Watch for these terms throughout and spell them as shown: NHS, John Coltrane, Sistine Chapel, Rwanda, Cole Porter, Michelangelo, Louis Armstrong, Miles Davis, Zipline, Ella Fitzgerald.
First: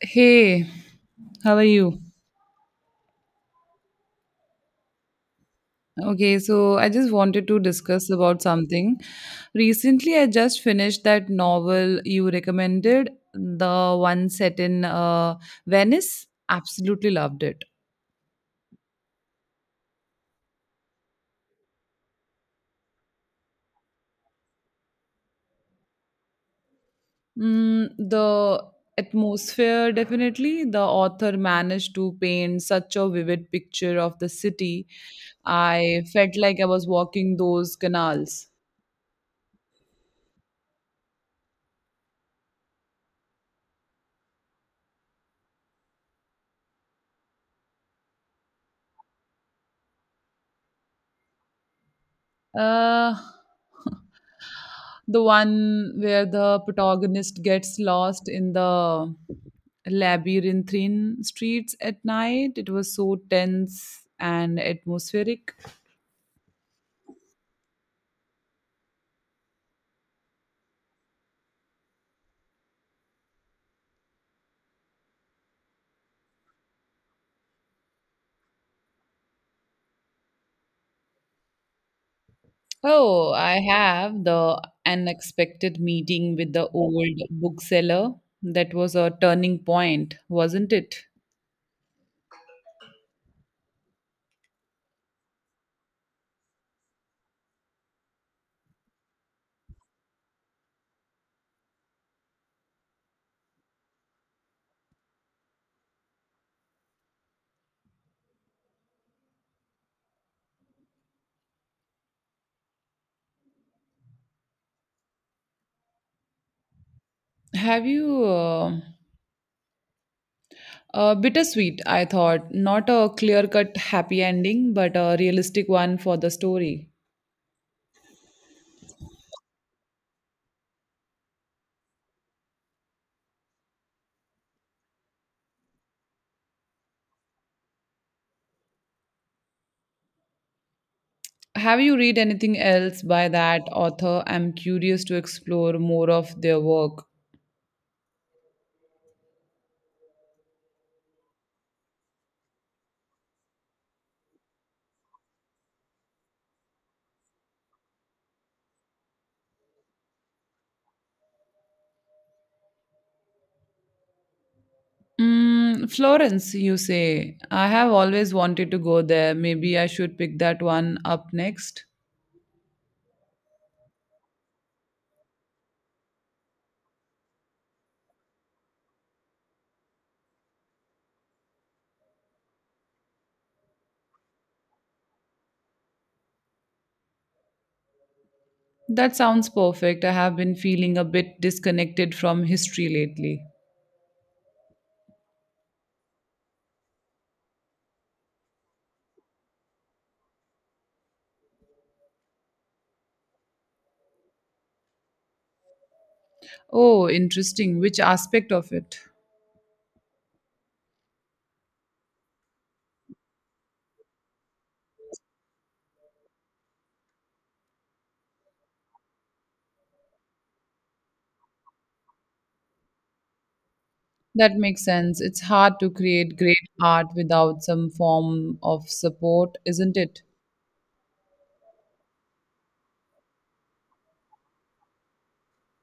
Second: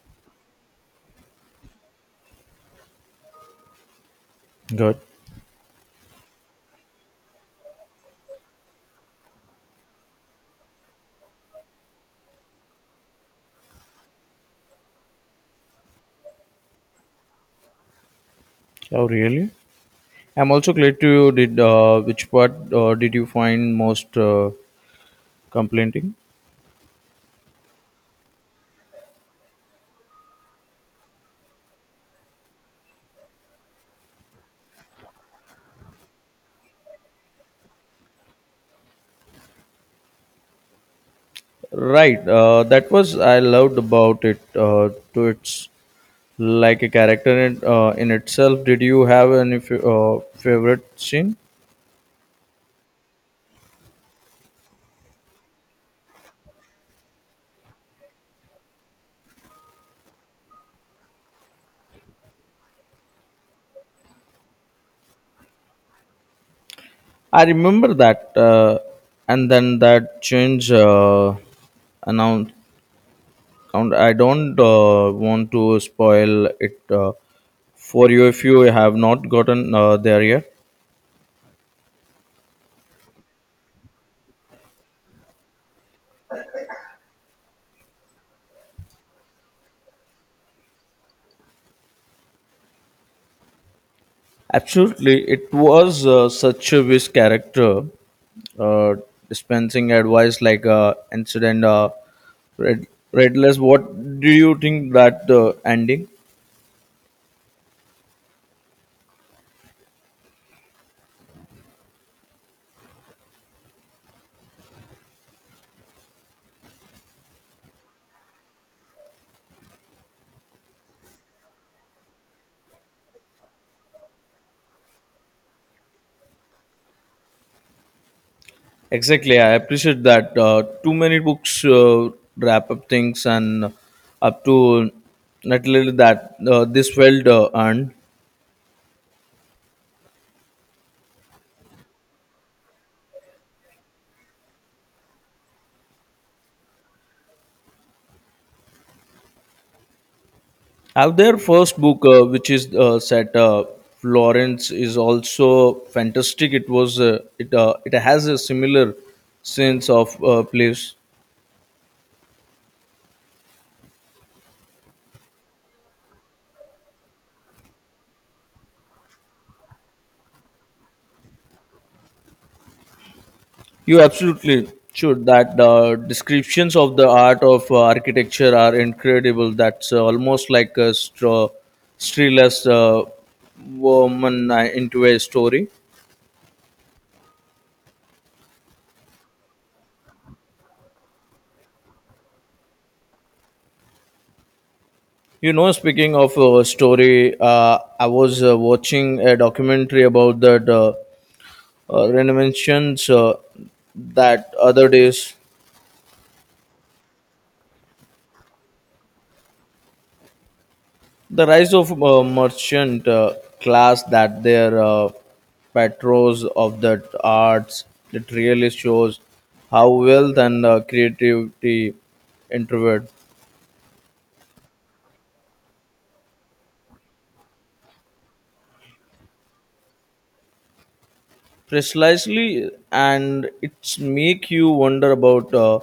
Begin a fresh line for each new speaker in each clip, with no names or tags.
Hey, how are you?
Good.
Okay, so I just wanted to discuss about something. Recently, I just finished that novel you recommended, the one set in Venice. Absolutely loved it.
Oh, really? I'm also glad to you did. Which part did you find most complaining?
Mm, the atmosphere, definitely. The author managed to paint such a vivid picture of the city. I felt like I was walking those canals.
Right. That was I loved about it. To its like a character in itself. Did you have any favorite scene?
Uh, the one where the protagonist gets lost in the labyrinthine streets at night. It was so tense and atmospheric.
I remember that, and then that change announced. I don't want to spoil it for you if you have not gotten there yet.
Oh, I have the unexpected meeting with the old bookseller. That was a turning point, wasn't it?
Absolutely, it was such a his character, uh, dispensing advice like incident. Red, Redless, what do you think that ending?
Have you Bittersweet, I thought. Not a clear cut happy ending, but a realistic one for the story.
Exactly, I appreciate that. Too many books wrap up things and up to not little that this felt earned.
Have you read anything else by that author? I'm curious to explore more of their work.
Have their first book, which is set Florence, is also fantastic. It was it has a similar sense of place.
Mm, Florence, you say. I have always wanted to go there. Maybe I should pick that one up next.
You absolutely should. That descriptions of the art of architecture are incredible. That's almost like a streless woman into a story.
That sounds perfect. I have been feeling a bit disconnected from history lately.
You know, speaking of a story, I was watching a documentary about that. Ren mentions that other days
Oh, interesting. Which aspect of it?
the rise of merchant class that their patrons of the arts, it really shows how wealth and creativity introvert
That makes sense. It's hard to create great art without some form of support, isn't it?
precisely, and it's make you wonder about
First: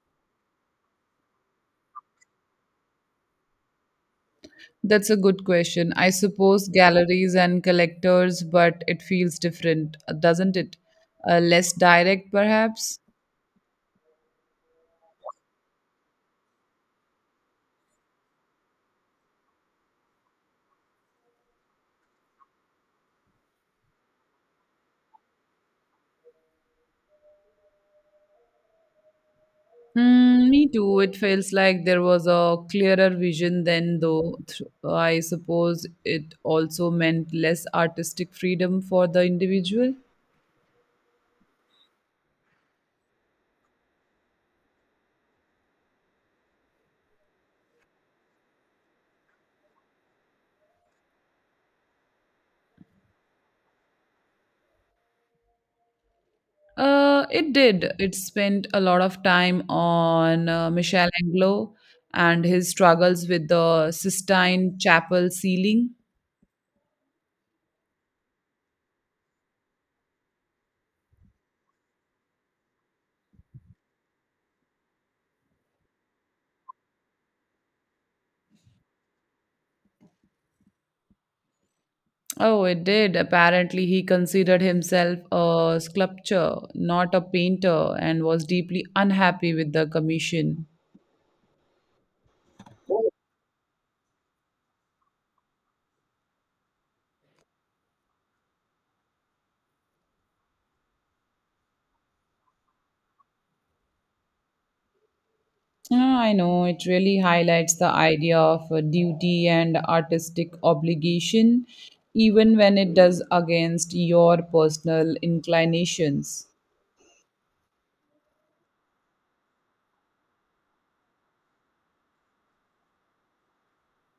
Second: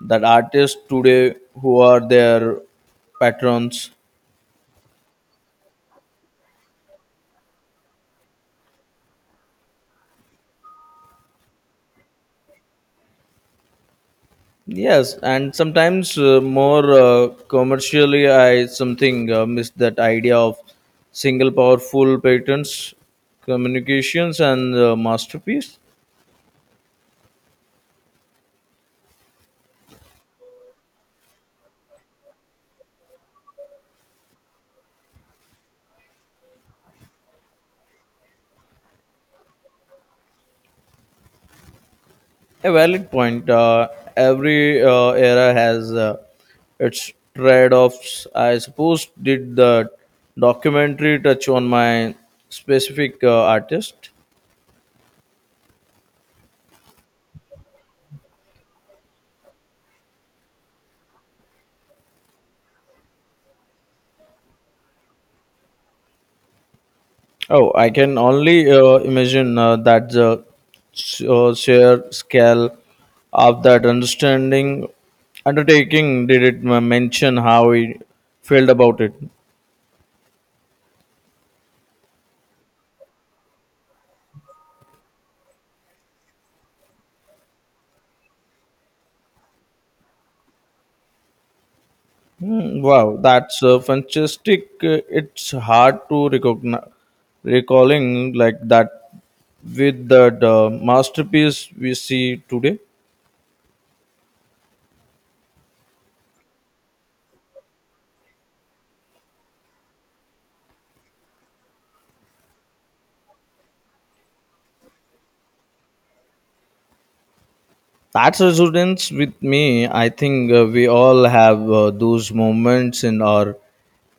that artists today, who are their patrons?
That's a good question. I suppose galleries and collectors, but it feels different, doesn't it? Less direct, perhaps?
Yes, and sometimes more commercially, I something miss that idea of single powerful patents, communications, and masterpiece.
Mm, me too. It feels like there was a clearer vision then, I suppose it also meant less artistic freedom for the individual.
A valid point. Every era has its trade-offs. I suppose did the documentary touch on my specific artist?
It did. It spent a lot of time on Michelangelo and his struggles with the Sistine Chapel ceiling.
Oh, I can only imagine that the sheer scale of that understanding undertaking, did it mention how he felt about it?
Oh, it did. Apparently, he considered himself a sculptor, not a painter, and was deeply unhappy with the commission.
Hmm, wow, that's fantastic. It's hard to recognize recalling like that with that masterpiece we see today.
Yeah, I know it really highlights the idea of duty and artistic obligation, even when it does against your personal inclinations.
That's resonance with me. I think we all have those moments in our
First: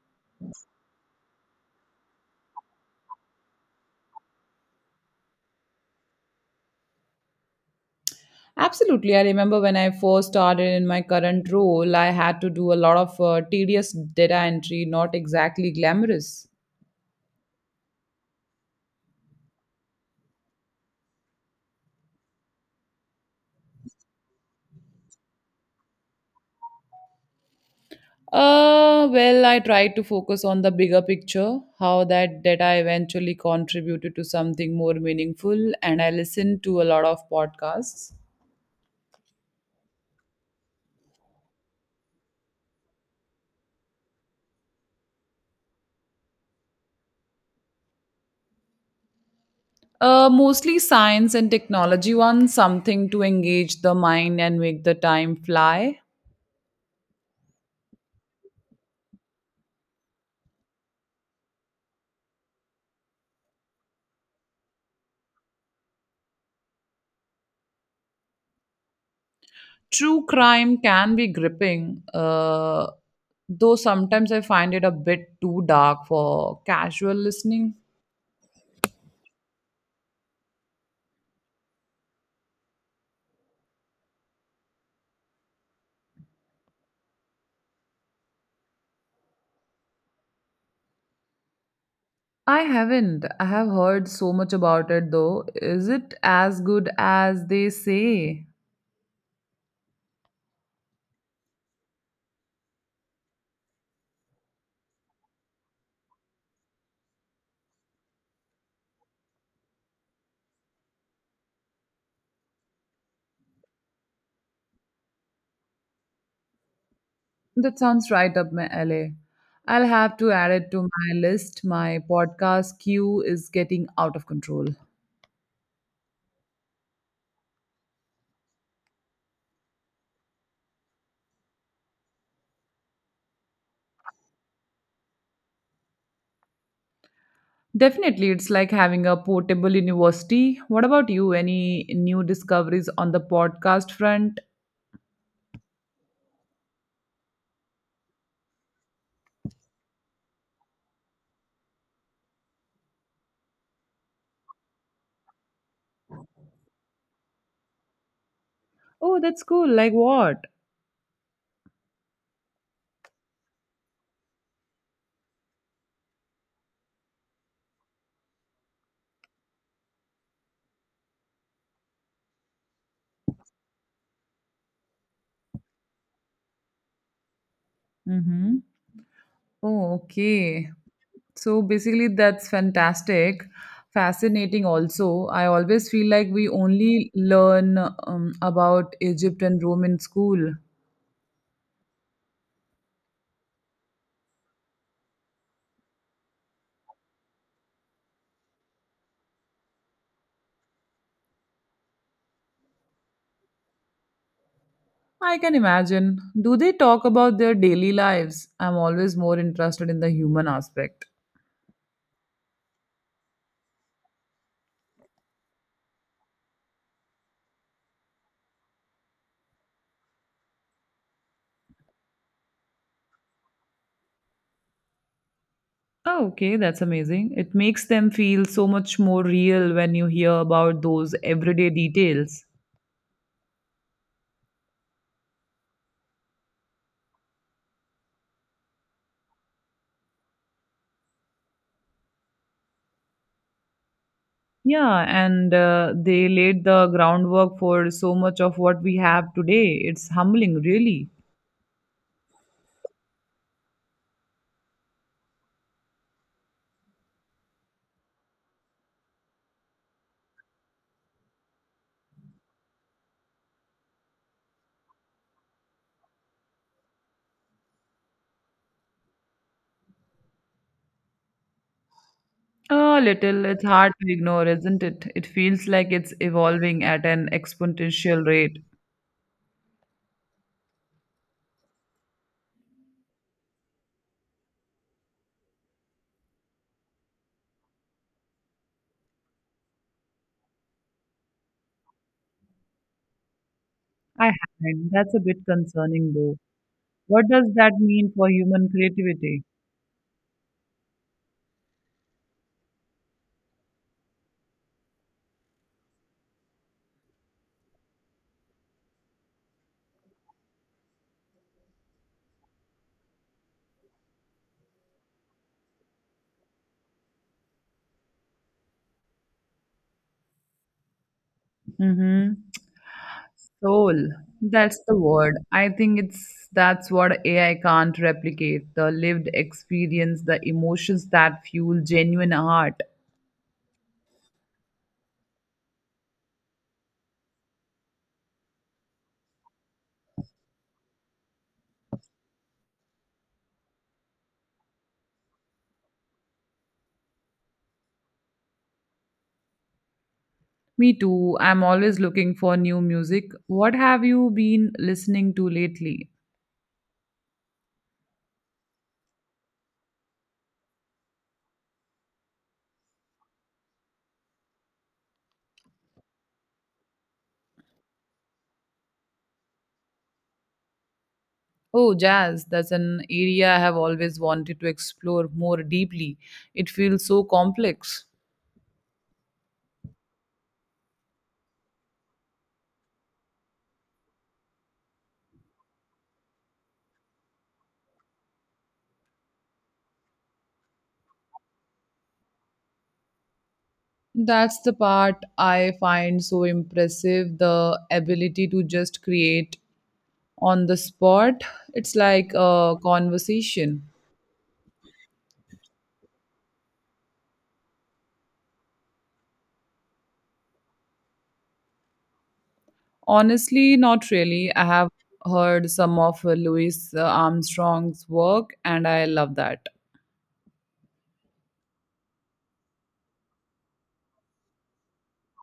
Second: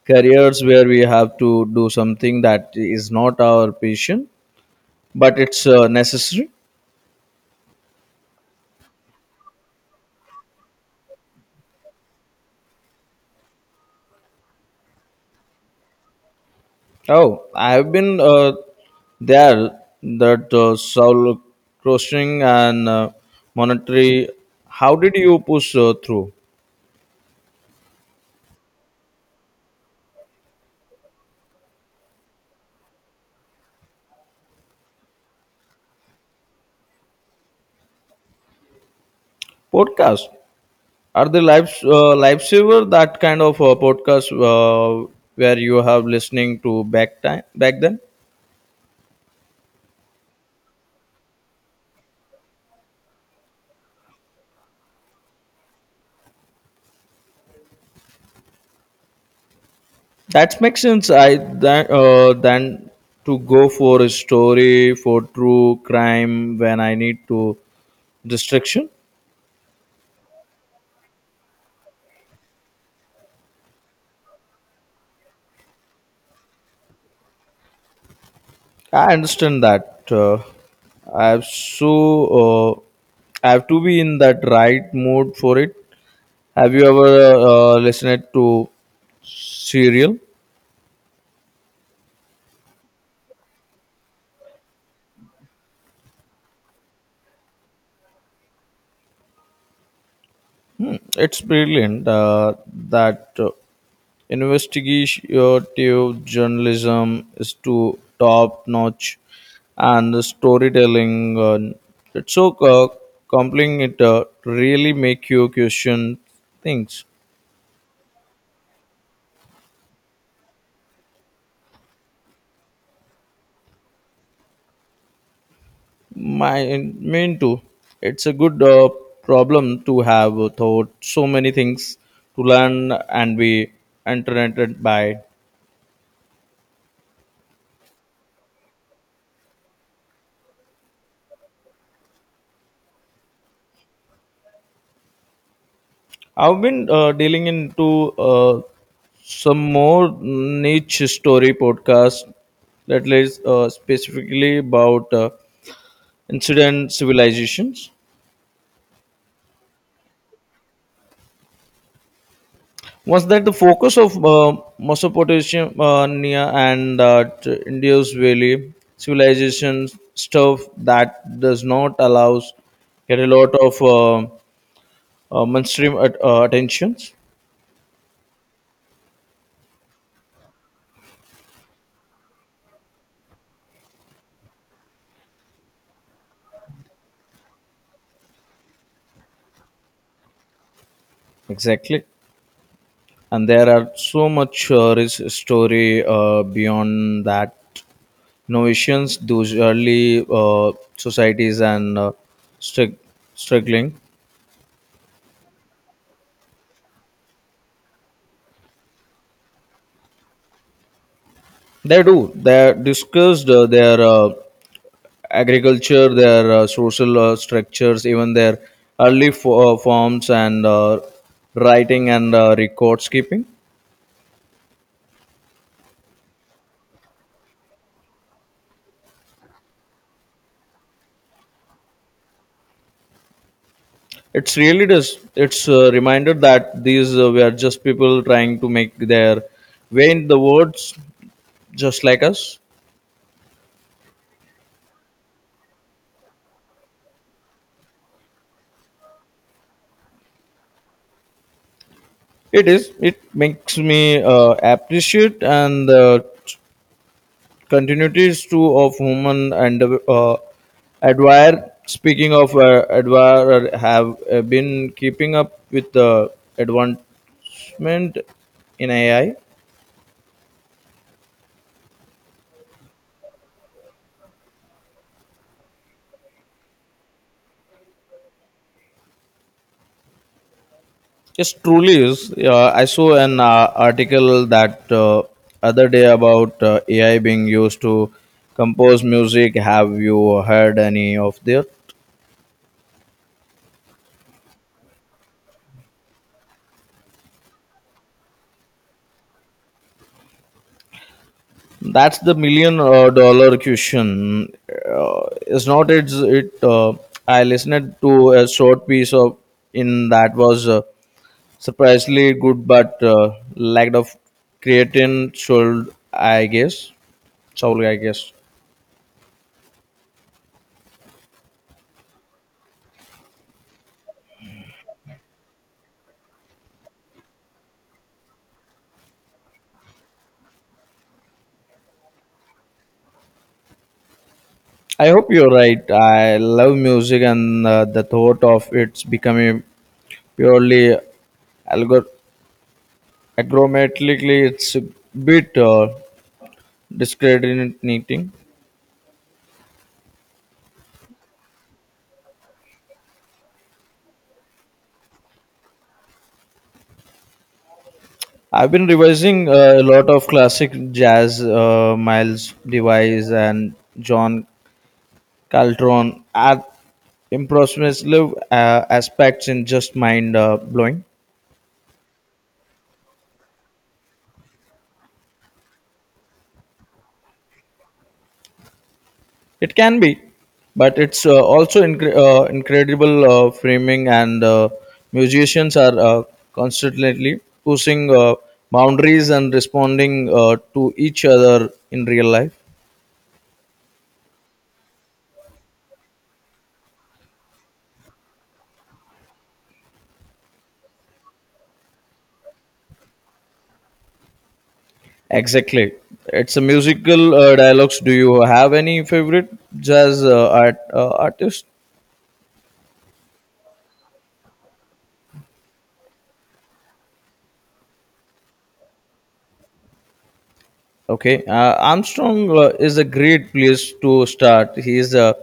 careers where we have to do something that is not our passion, but it's necessary.
Absolutely. I remember when I first started in my current role, I had to do a lot of tedious data entry, not exactly glamorous.
Oh, I have been there. That soul crushing and monetary. How did you push through?
Well, I tried to focus on the bigger picture, how that data eventually contributed to something more meaningful, and I listened to a lot of podcasts.
Podcast are the lives lifesaver, that kind of podcast where you have listening to back time back then.
Mostly science and technology ones, something to engage the mind and make the time fly.
That makes sense. I that than to go for a story for true crime when I need to distraction.
True crime can be gripping, though sometimes I find it a bit too dark for casual listening.
I understand that. I have so uh, I have to be in that right mood for it. Have you ever listened to serial?
I haven't. I have heard so much about it though. Is it as good as they say?
It's brilliant that investigative journalism is to top notch, and the storytelling, uh, it's so uh, compelling, it really make you question things.
That sounds right up my alley. I'll have to add it to my list. My podcast queue is getting out of control.
My main too, it's a good problem to have, thought so many things to learn and be entertained by.
Definitely, it's like having a portable university. What about you? Any new discoveries on the podcast front?
I've been dealing into some more niche story podcast that is specifically about incident civilizations.
Oh, that's cool. Like what?
Was that the focus of Mesopotamia and Indus Valley civilization stuff that does not allows get a lot of mainstream at, attentions?
Mm-hmm. Oh, okay. So basically, that's fantastic. Fascinating, also. I always feel like we only learn about Egypt and Rome in school.
Exactly. And there are so much rich story beyond that Novations, those early societies and strug- struggling.
I can imagine. Do they talk about their daily lives? I'm always more interested in the human aspect.
They do, they discussed their agriculture, their social structures, even their early forms and writing and records keeping.
Oh, okay, that's amazing. It makes them feel so much more real when you hear about those everyday details.
It's really does. It's a reminder that these were just people trying to make their way in the words, just like us.
Yeah, and they laid the groundwork for so much of what we have today. It's humbling, really.
It is. It makes me appreciate and the continuities too of human and, uh, admire. Speaking of admire, I have been keeping up with the advancement in AI.
A little, it's hard to ignore, isn't it? It feels like it's evolving at an exponential rate.
Yes, truly is. I saw an article that other day about AI being used to compose music. Have you heard any of that?
I haven't. That's a bit concerning, though. What does that mean for human creativity?
That's the million dollar question. It's not. It's it. I listened to a short piece of in that was surprisingly good, but lacked of creatine. Should I guess? Soul, I guess.
Mm-hmm. Soul. That's the word. I think it's that's what AI can't replicate. The lived experience, the emotions that fuel genuine art.
I hope you're right. I love music, and the thought of it's becoming purely algor- agromatically, it's a bit discrediting.
Me too. I'm always looking for new music. What have you been listening to lately?
I've been revising a lot of classic jazz, Miles Device and John Caltron at impressive aspects in just mind blowing.
Oh, jazz. That's an area I have always wanted to explore more deeply. It feels so complex.
It can be, but it's also incredible framing, and musicians are constantly pushing boundaries and responding to each other in real life.
That's the part I find so impressive, the ability to just create on the spot. It's like a conversation.
Exactly. It's a musical dialogues. Do you have any favorite jazz artist?
Honestly, not really. I have heard some of Louis Armstrong's work and I love that.
Okay, Armstrong is a great place to start. He is a,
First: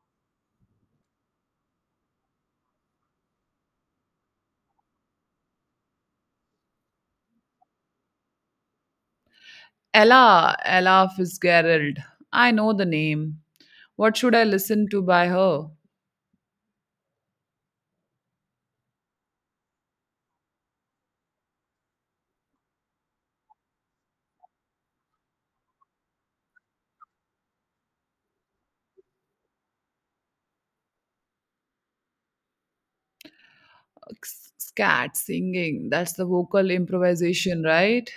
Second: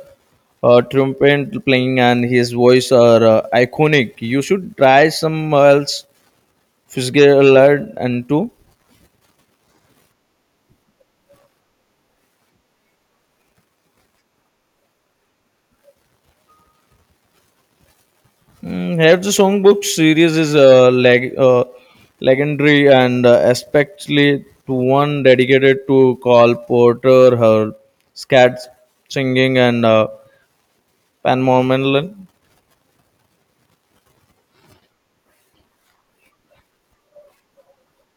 trumpet playing and his voice are iconic. You should try some else Fitzgerald and too.
Ella Fitzgerald. I know the name. What should I listen to by her?
Mm, have the songbook series is legendary and especially to one dedicated to Carl Porter, her scat singing and Pan Mormon.
Scat, singing. That's the vocal improvisation, right?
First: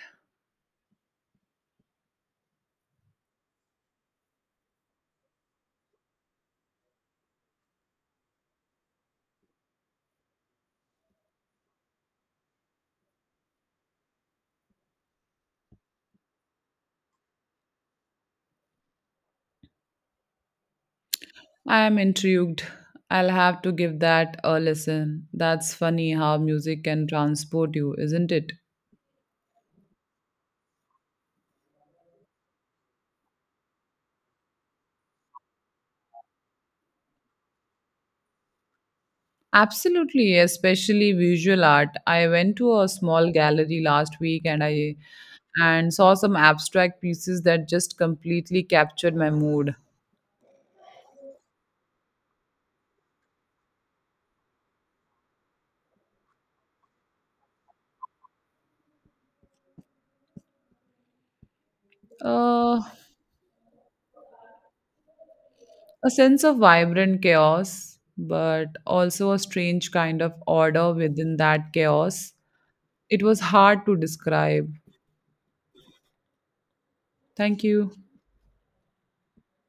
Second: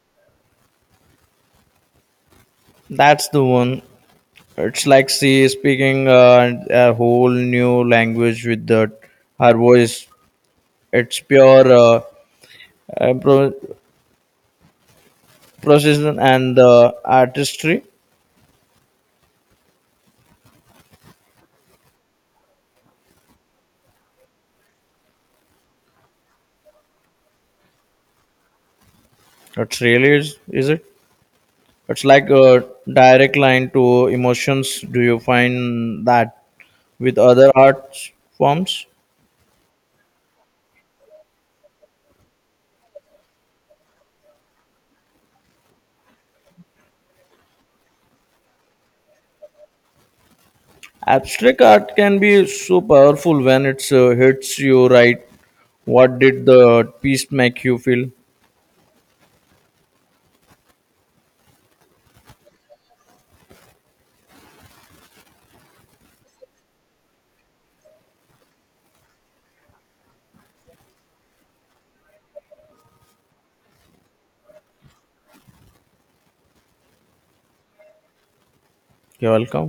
That's the one. It's like she is speaking and a whole new language with the, her voice. It's pure uh, pro- precision and artistry.
I am intrigued. I'll have to give that a listen. That's funny how music can transport you, isn't it?
It really is it? It's like a direct line to emotions. Do you find that with other art forms?
Absolutely, especially visual art. I went to a small gallery last week and saw some abstract pieces that just completely captured my mood.
Abstract art can be so powerful when it hits you right. What did the piece make you feel?
Uh, a sense of vibrant chaos, but also a strange kind of order within that chaos. It was hard to describe. Thank you.
You're welcome.